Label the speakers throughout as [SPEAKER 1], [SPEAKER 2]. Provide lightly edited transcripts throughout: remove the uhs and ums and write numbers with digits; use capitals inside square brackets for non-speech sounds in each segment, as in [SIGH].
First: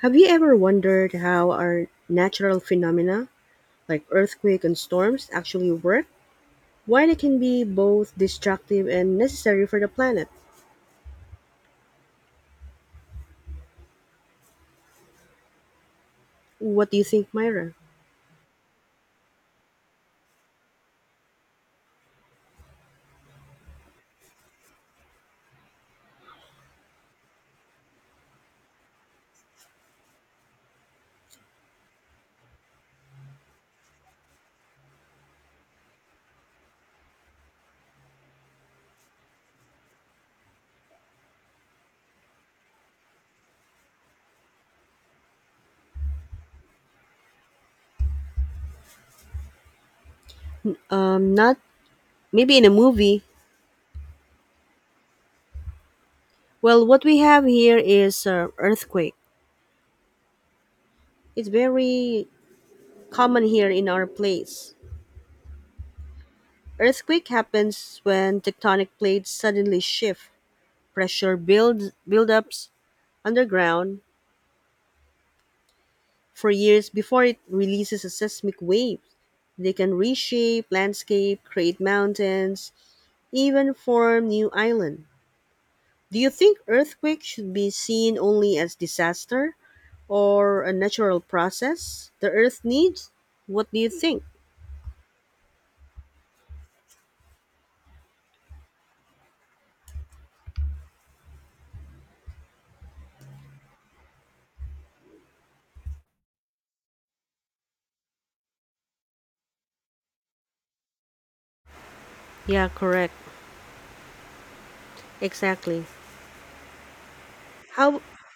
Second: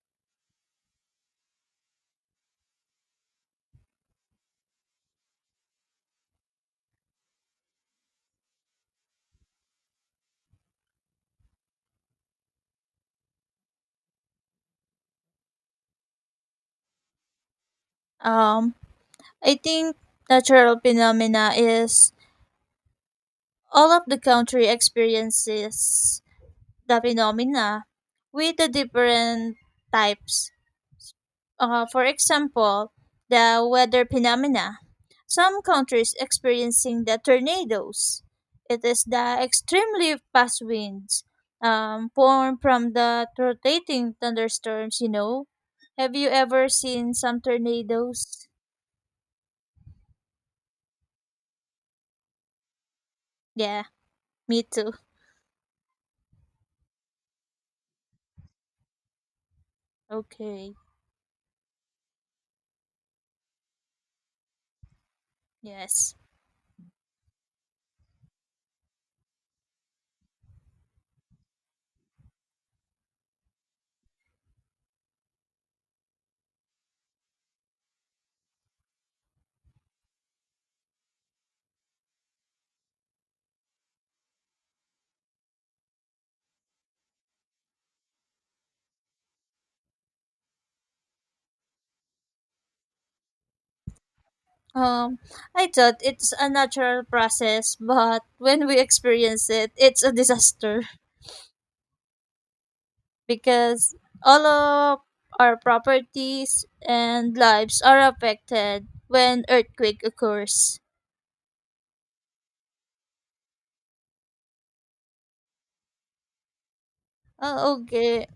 [SPEAKER 1] Have you ever wondered how our natural phenomena, like earthquake and storms, actually work? Why they can be both destructive and necessary for the planet? What do you think, Myra?
[SPEAKER 2] Um, I think natural phenomena is all of the country experiences the phenomena with the different types. For example, the weather phenomena. Some countries experiencing the tornadoes. It is the extremely fast winds formed from the rotating thunderstorms. Have you ever seen some tornadoes?
[SPEAKER 1] Not maybe in a movie.
[SPEAKER 2] Yeah, me too.
[SPEAKER 1] Well, what we have here is earthquake.
[SPEAKER 2] Okay.
[SPEAKER 1] It's very common here in our place.
[SPEAKER 2] Yes.
[SPEAKER 1] Earthquake happens when tectonic plates suddenly shift. Pressure builds buildups underground for years before it releases a seismic wave. They can reshape landscape, create mountains, even form new island. Do you think earthquake should be seen only as disaster or a natural process the earth needs? What do you think?
[SPEAKER 2] Um, I thought it's a natural process, but [LAUGHS] when we experience it, it's a disaster [LAUGHS] because all of our properties and lives are affected when earthquake occurs.
[SPEAKER 1] Yeah, correct. Exactly.
[SPEAKER 2] Oh,
[SPEAKER 1] How?
[SPEAKER 2] okay.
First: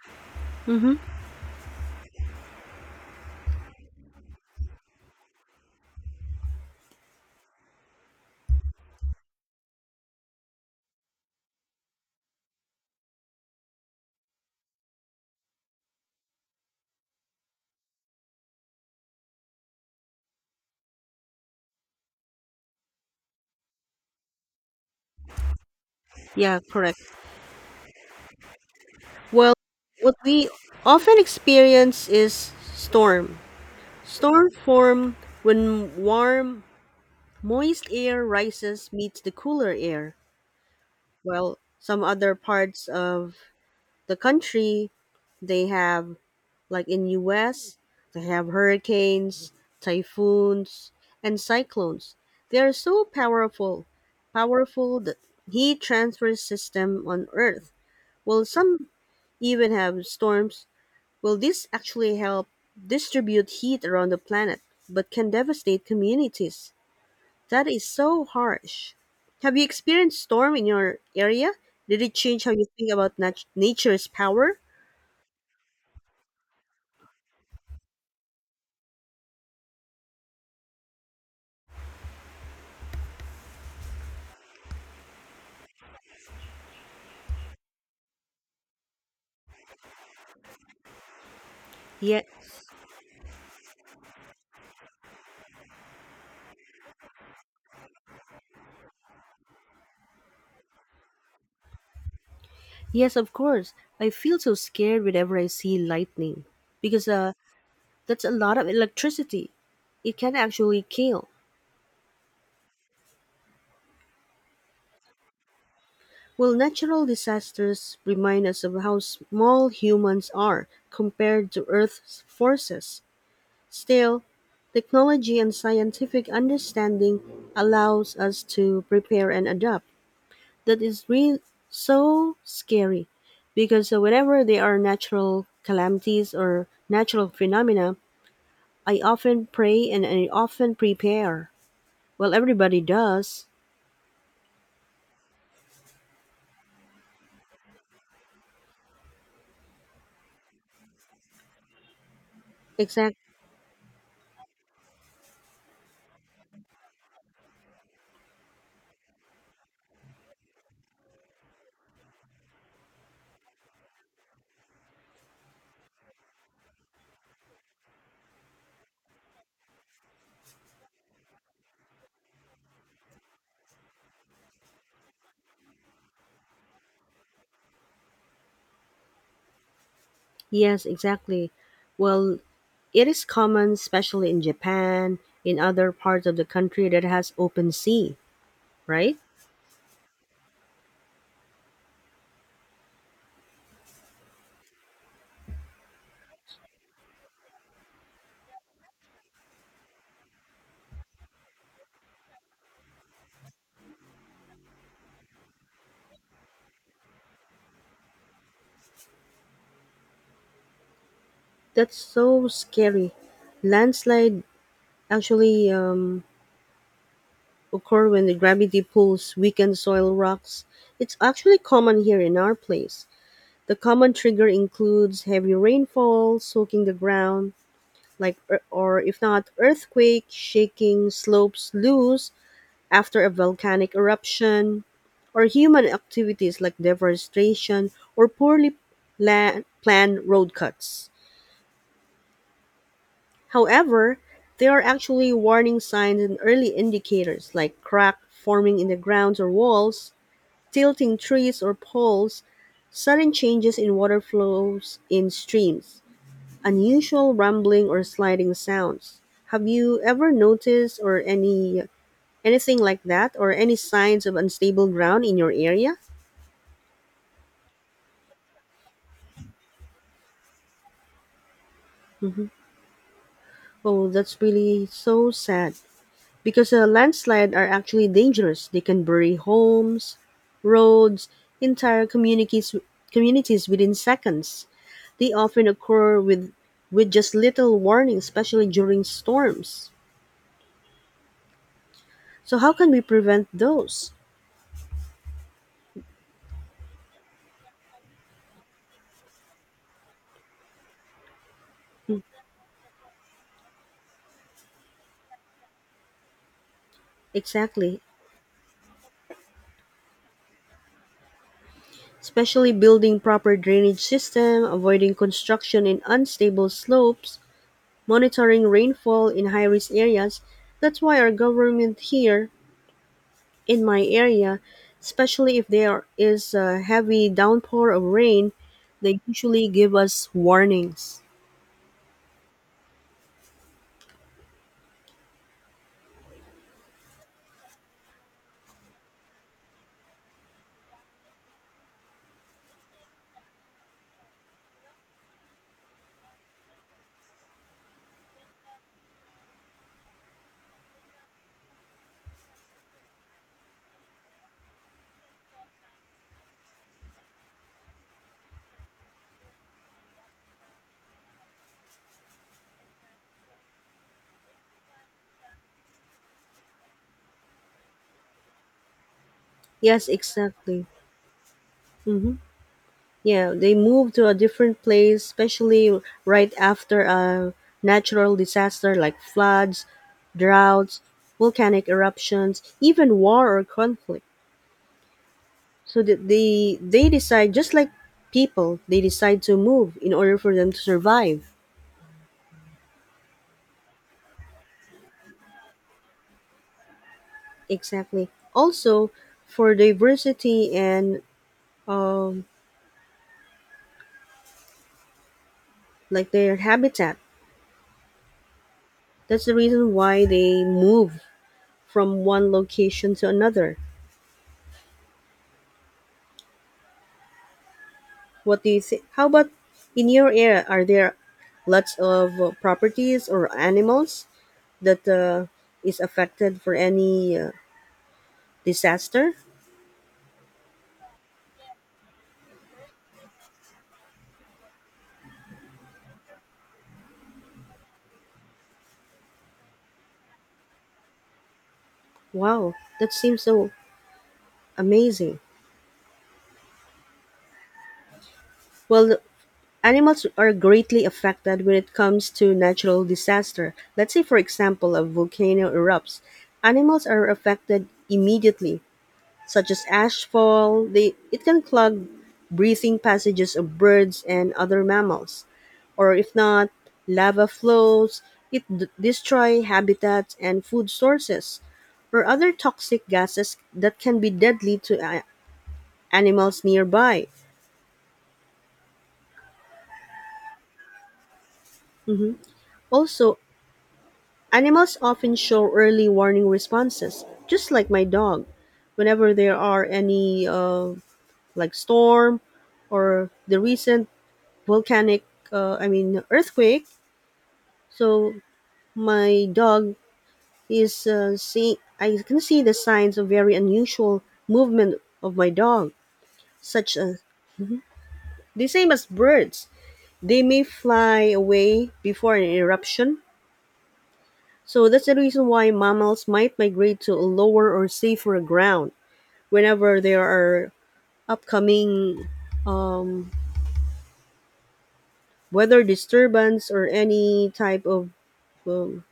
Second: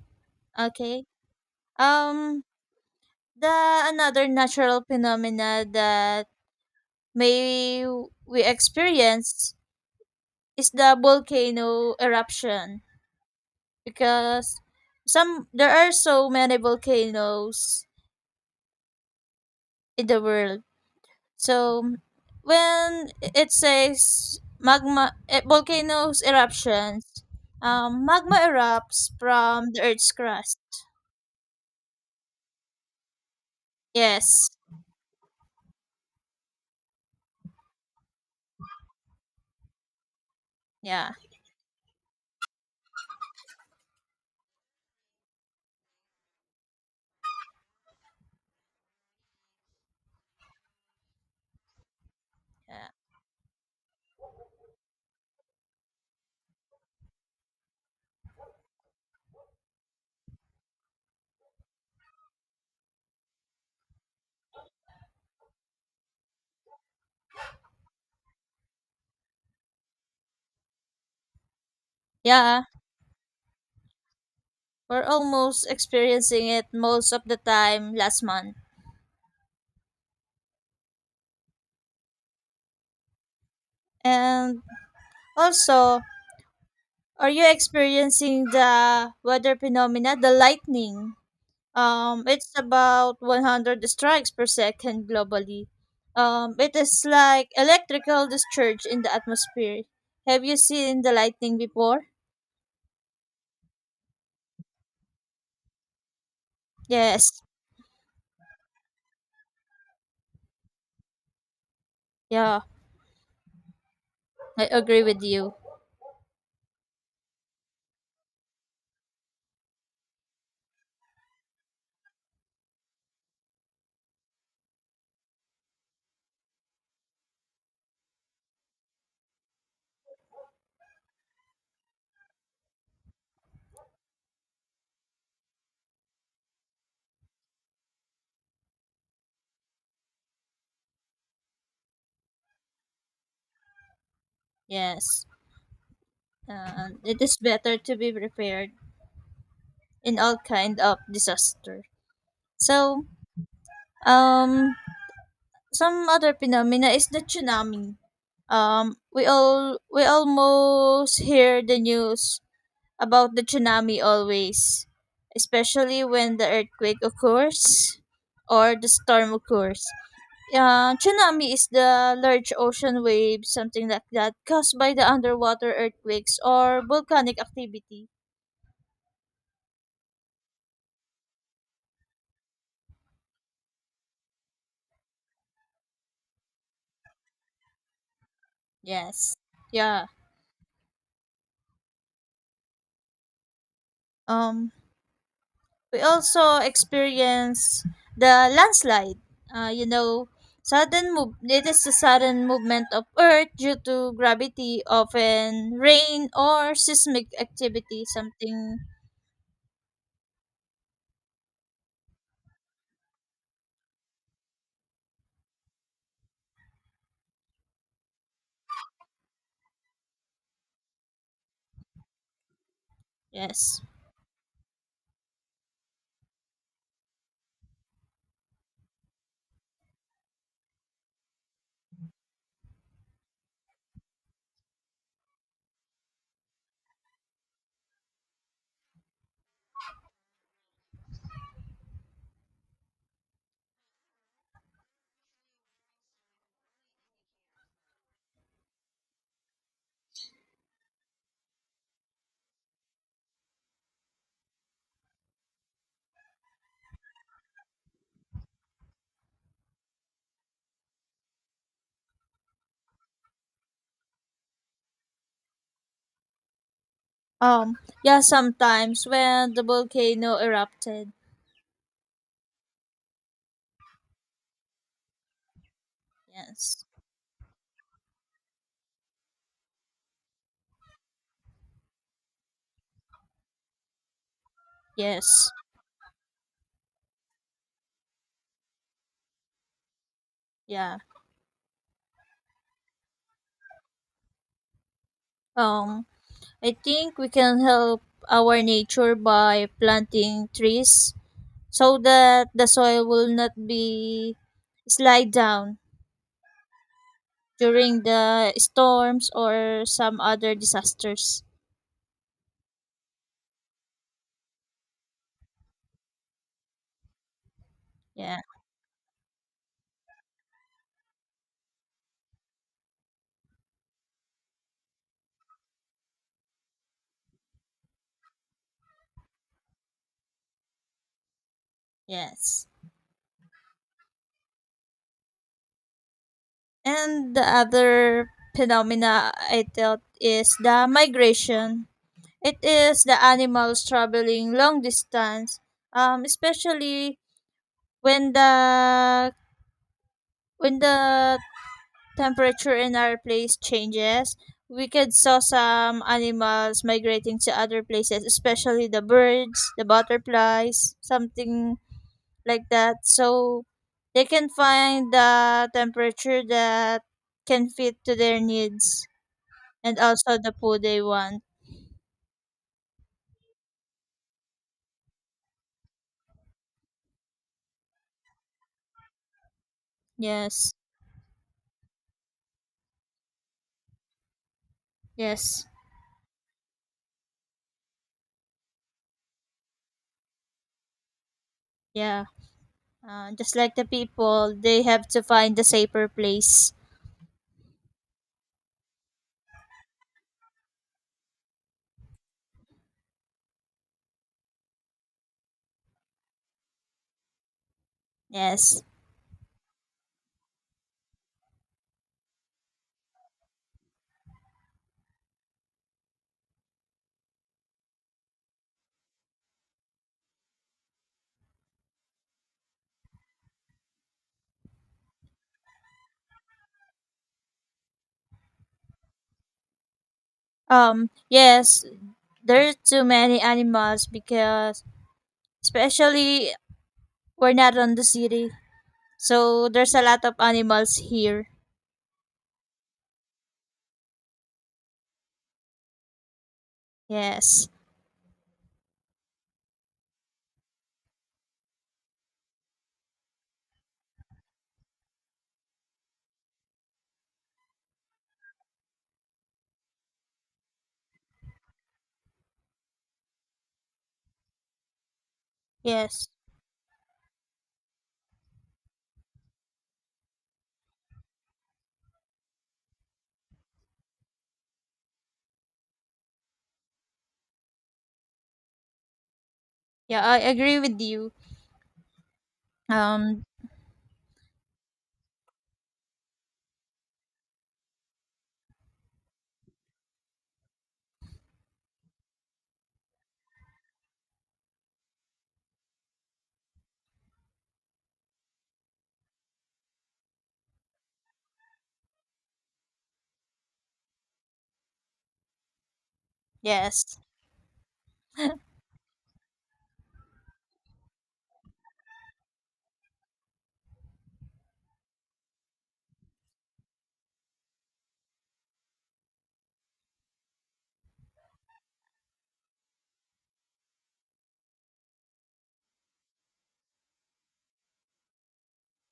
[SPEAKER 1] Mm-hmm.
[SPEAKER 2] Okay. Um, the another natural phenomena that may we experience is the volcano eruption. Because some there are so many volcanoes in the world. So when it says magma volcanoes
[SPEAKER 1] Yeah, correct.
[SPEAKER 2] eruptions, magma erupts
[SPEAKER 1] Well,
[SPEAKER 2] from the Earth's
[SPEAKER 1] what we
[SPEAKER 2] crust.
[SPEAKER 1] often experience is storm. Storm
[SPEAKER 2] Yes,
[SPEAKER 1] form when warm moist air rises meets the cooler air.
[SPEAKER 2] yeah,
[SPEAKER 1] Well, some other parts of the country, they have like in US, they have hurricanes, typhoons, and cyclones. They are
[SPEAKER 2] yeah,
[SPEAKER 1] so powerful, powerful that heat transfer system on Earth. Well, some even have storms. Will this actually help distribute heat around the planet, but can devastate communities? That is so harsh. Have you experienced storm in your area? Did it change how you
[SPEAKER 2] yeah.
[SPEAKER 1] think about nature's power?
[SPEAKER 2] We're almost experiencing it most of the time last month. And also, are you experiencing the weather phenomena, the lightning?
[SPEAKER 1] Yet,
[SPEAKER 2] It's about 100 strikes per second globally. It is like electrical discharge in the atmosphere. Have you seen the lightning before?
[SPEAKER 1] yes, of course, I feel so scared whenever I see lightning because
[SPEAKER 2] Yes.
[SPEAKER 1] that's a lot of electricity. It can actually kill.
[SPEAKER 2] Yeah, I agree with you.
[SPEAKER 1] Well, natural disasters remind us of how small humans are compared to Earth's forces. Still, technology and scientific understanding allows us to prepare and adapt. That is really so scary because whenever there are natural calamities or natural phenomena, I often pray and I often prepare. Well, everybody does.
[SPEAKER 2] Yes. And it is better to be prepared in all kind of disaster. So,
[SPEAKER 1] Exact.
[SPEAKER 2] um, some other phenomena is the tsunami. We almost hear the news about the tsunami always, especially when the earthquake occurs or the storm occurs. Tsunami is the large ocean wave, something like that, caused by the underwater earthquakes or volcanic activity.
[SPEAKER 1] Yes, exactly. Well, it is common, especially in Japan, in other parts of the country that has open sea, right?
[SPEAKER 2] Yes. Yeah. Um. We also experienced the landslide. Uh, you know, sudden move. It is a sudden movement of Earth due to gravity, often rain or seismic activity. Something
[SPEAKER 1] That's so scary. Landslide actually occur when the gravity pulls weakened soil rocks. It's actually common here in our place. The
[SPEAKER 2] yes.
[SPEAKER 1] common trigger includes heavy rainfall, soaking the ground, like or if not earthquake, shaking slopes loose after a volcanic eruption, or human activities like deforestation or planned road cuts. However, there are actually warning signs and early indicators like crack forming in the grounds or walls, tilting trees or poles, sudden changes in water flows in streams, unusual rumbling or sliding sounds. Have you ever noticed or anything like that or any signs of unstable ground in your area?
[SPEAKER 2] Um. Yeah. Sometimes when the volcano erupted.
[SPEAKER 1] Hmm. Oh, that's really so sad. Because
[SPEAKER 2] Yes.
[SPEAKER 1] a landslide are actually dangerous. They can bury homes, roads, entire communities within seconds. They
[SPEAKER 2] Yes.
[SPEAKER 1] often occur with just little warning, especially during storms.
[SPEAKER 2] Yeah.
[SPEAKER 1] So how can we prevent those?
[SPEAKER 2] Um. I think we can help our nature by planting trees so that the soil will not be slide down
[SPEAKER 1] Exactly.
[SPEAKER 2] during the storms or some other disasters.
[SPEAKER 1] Especially building proper drainage system, avoiding construction in unstable slopes,
[SPEAKER 2] Yeah,
[SPEAKER 1] monitoring rainfall in high-risk areas. That's why our government here in my area, especially if there is a heavy downpour of rain, they usually give us warnings.
[SPEAKER 2] yes. And the other phenomena I thought is the migration. It is the animals traveling long distance, especially when the temperature in our place changes. We could saw some animals migrating to other places, especially the birds, the butterflies, something like that so they can find the temperature that can fit to their needs and
[SPEAKER 1] Yes,
[SPEAKER 2] also the food
[SPEAKER 1] exactly.
[SPEAKER 2] they want.
[SPEAKER 1] Hmm. Yeah, they move to a different place, especially right after a natural disaster like floods,
[SPEAKER 2] Yes,
[SPEAKER 1] droughts, volcanic eruptions, even war or conflict.
[SPEAKER 2] yes,
[SPEAKER 1] So that they decide just like people, they decide to move in order for them to survive.
[SPEAKER 2] yeah. Just like the people, they have to find a safer place.
[SPEAKER 1] Exactly. Also, for diversity and um, like their habitat,
[SPEAKER 2] Yes.
[SPEAKER 1] that's the reason why they move from one location to another. What do you think? How about in your area? Are there lots of properties or animals that is affected for any disaster?
[SPEAKER 2] Yes, there are too many animals because, especially, we're not on the city, so there's a lot of animals here.
[SPEAKER 1] Wow, that seems so amazing.
[SPEAKER 2] Yes,
[SPEAKER 1] Well, animals are greatly affected when it comes to natural disaster. Let's say, for example, a volcano erupts. Animals are affected immediately, such as ash fall. They, it can clog breathing passages of birds and other mammals. Or
[SPEAKER 2] yes,
[SPEAKER 1] if not, lava flows. It destroy habitats and food sources, or other toxic gases that can be deadly to animals nearby.
[SPEAKER 2] yeah, I agree with you.
[SPEAKER 1] Mhm. Also,
[SPEAKER 2] um
[SPEAKER 1] animals often show early warning responses, just like my dog. Whenever there are any like storm or the recent volcanic, I mean earthquake, so my dog is see. I can see the signs of very unusual movement of my dog, such
[SPEAKER 2] yes.
[SPEAKER 1] as the same as birds. They may fly away before an eruption. So that's the reason why mammals might migrate to a lower or safer ground. Whenever there are upcoming um, weather disturbance or any type of um,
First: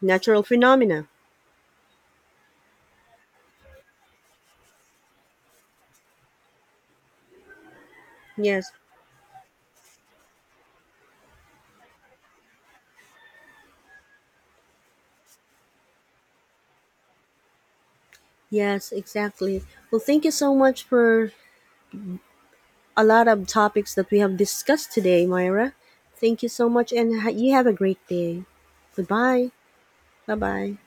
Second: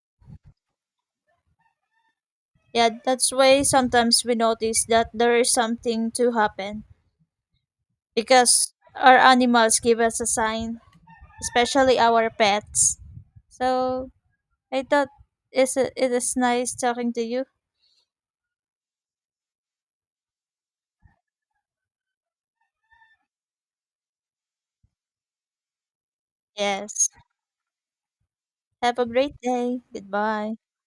[SPEAKER 1] natural phenomena.
[SPEAKER 2] Yeah, that's why sometimes we notice that there is something to happen
[SPEAKER 1] Yes,
[SPEAKER 2] because our animals give us a sign, especially our pets. So I thought is it it is nice talking to you.
[SPEAKER 1] yes, exactly. Well, thank you so much for a lot of topics that we have discussed today, Myra. Thank you so much,
[SPEAKER 2] Yes.
[SPEAKER 1] and you have a great day.
[SPEAKER 2] Have a great
[SPEAKER 1] Goodbye.
[SPEAKER 2] day.
[SPEAKER 1] Bye
[SPEAKER 2] Goodbye.
[SPEAKER 1] bye.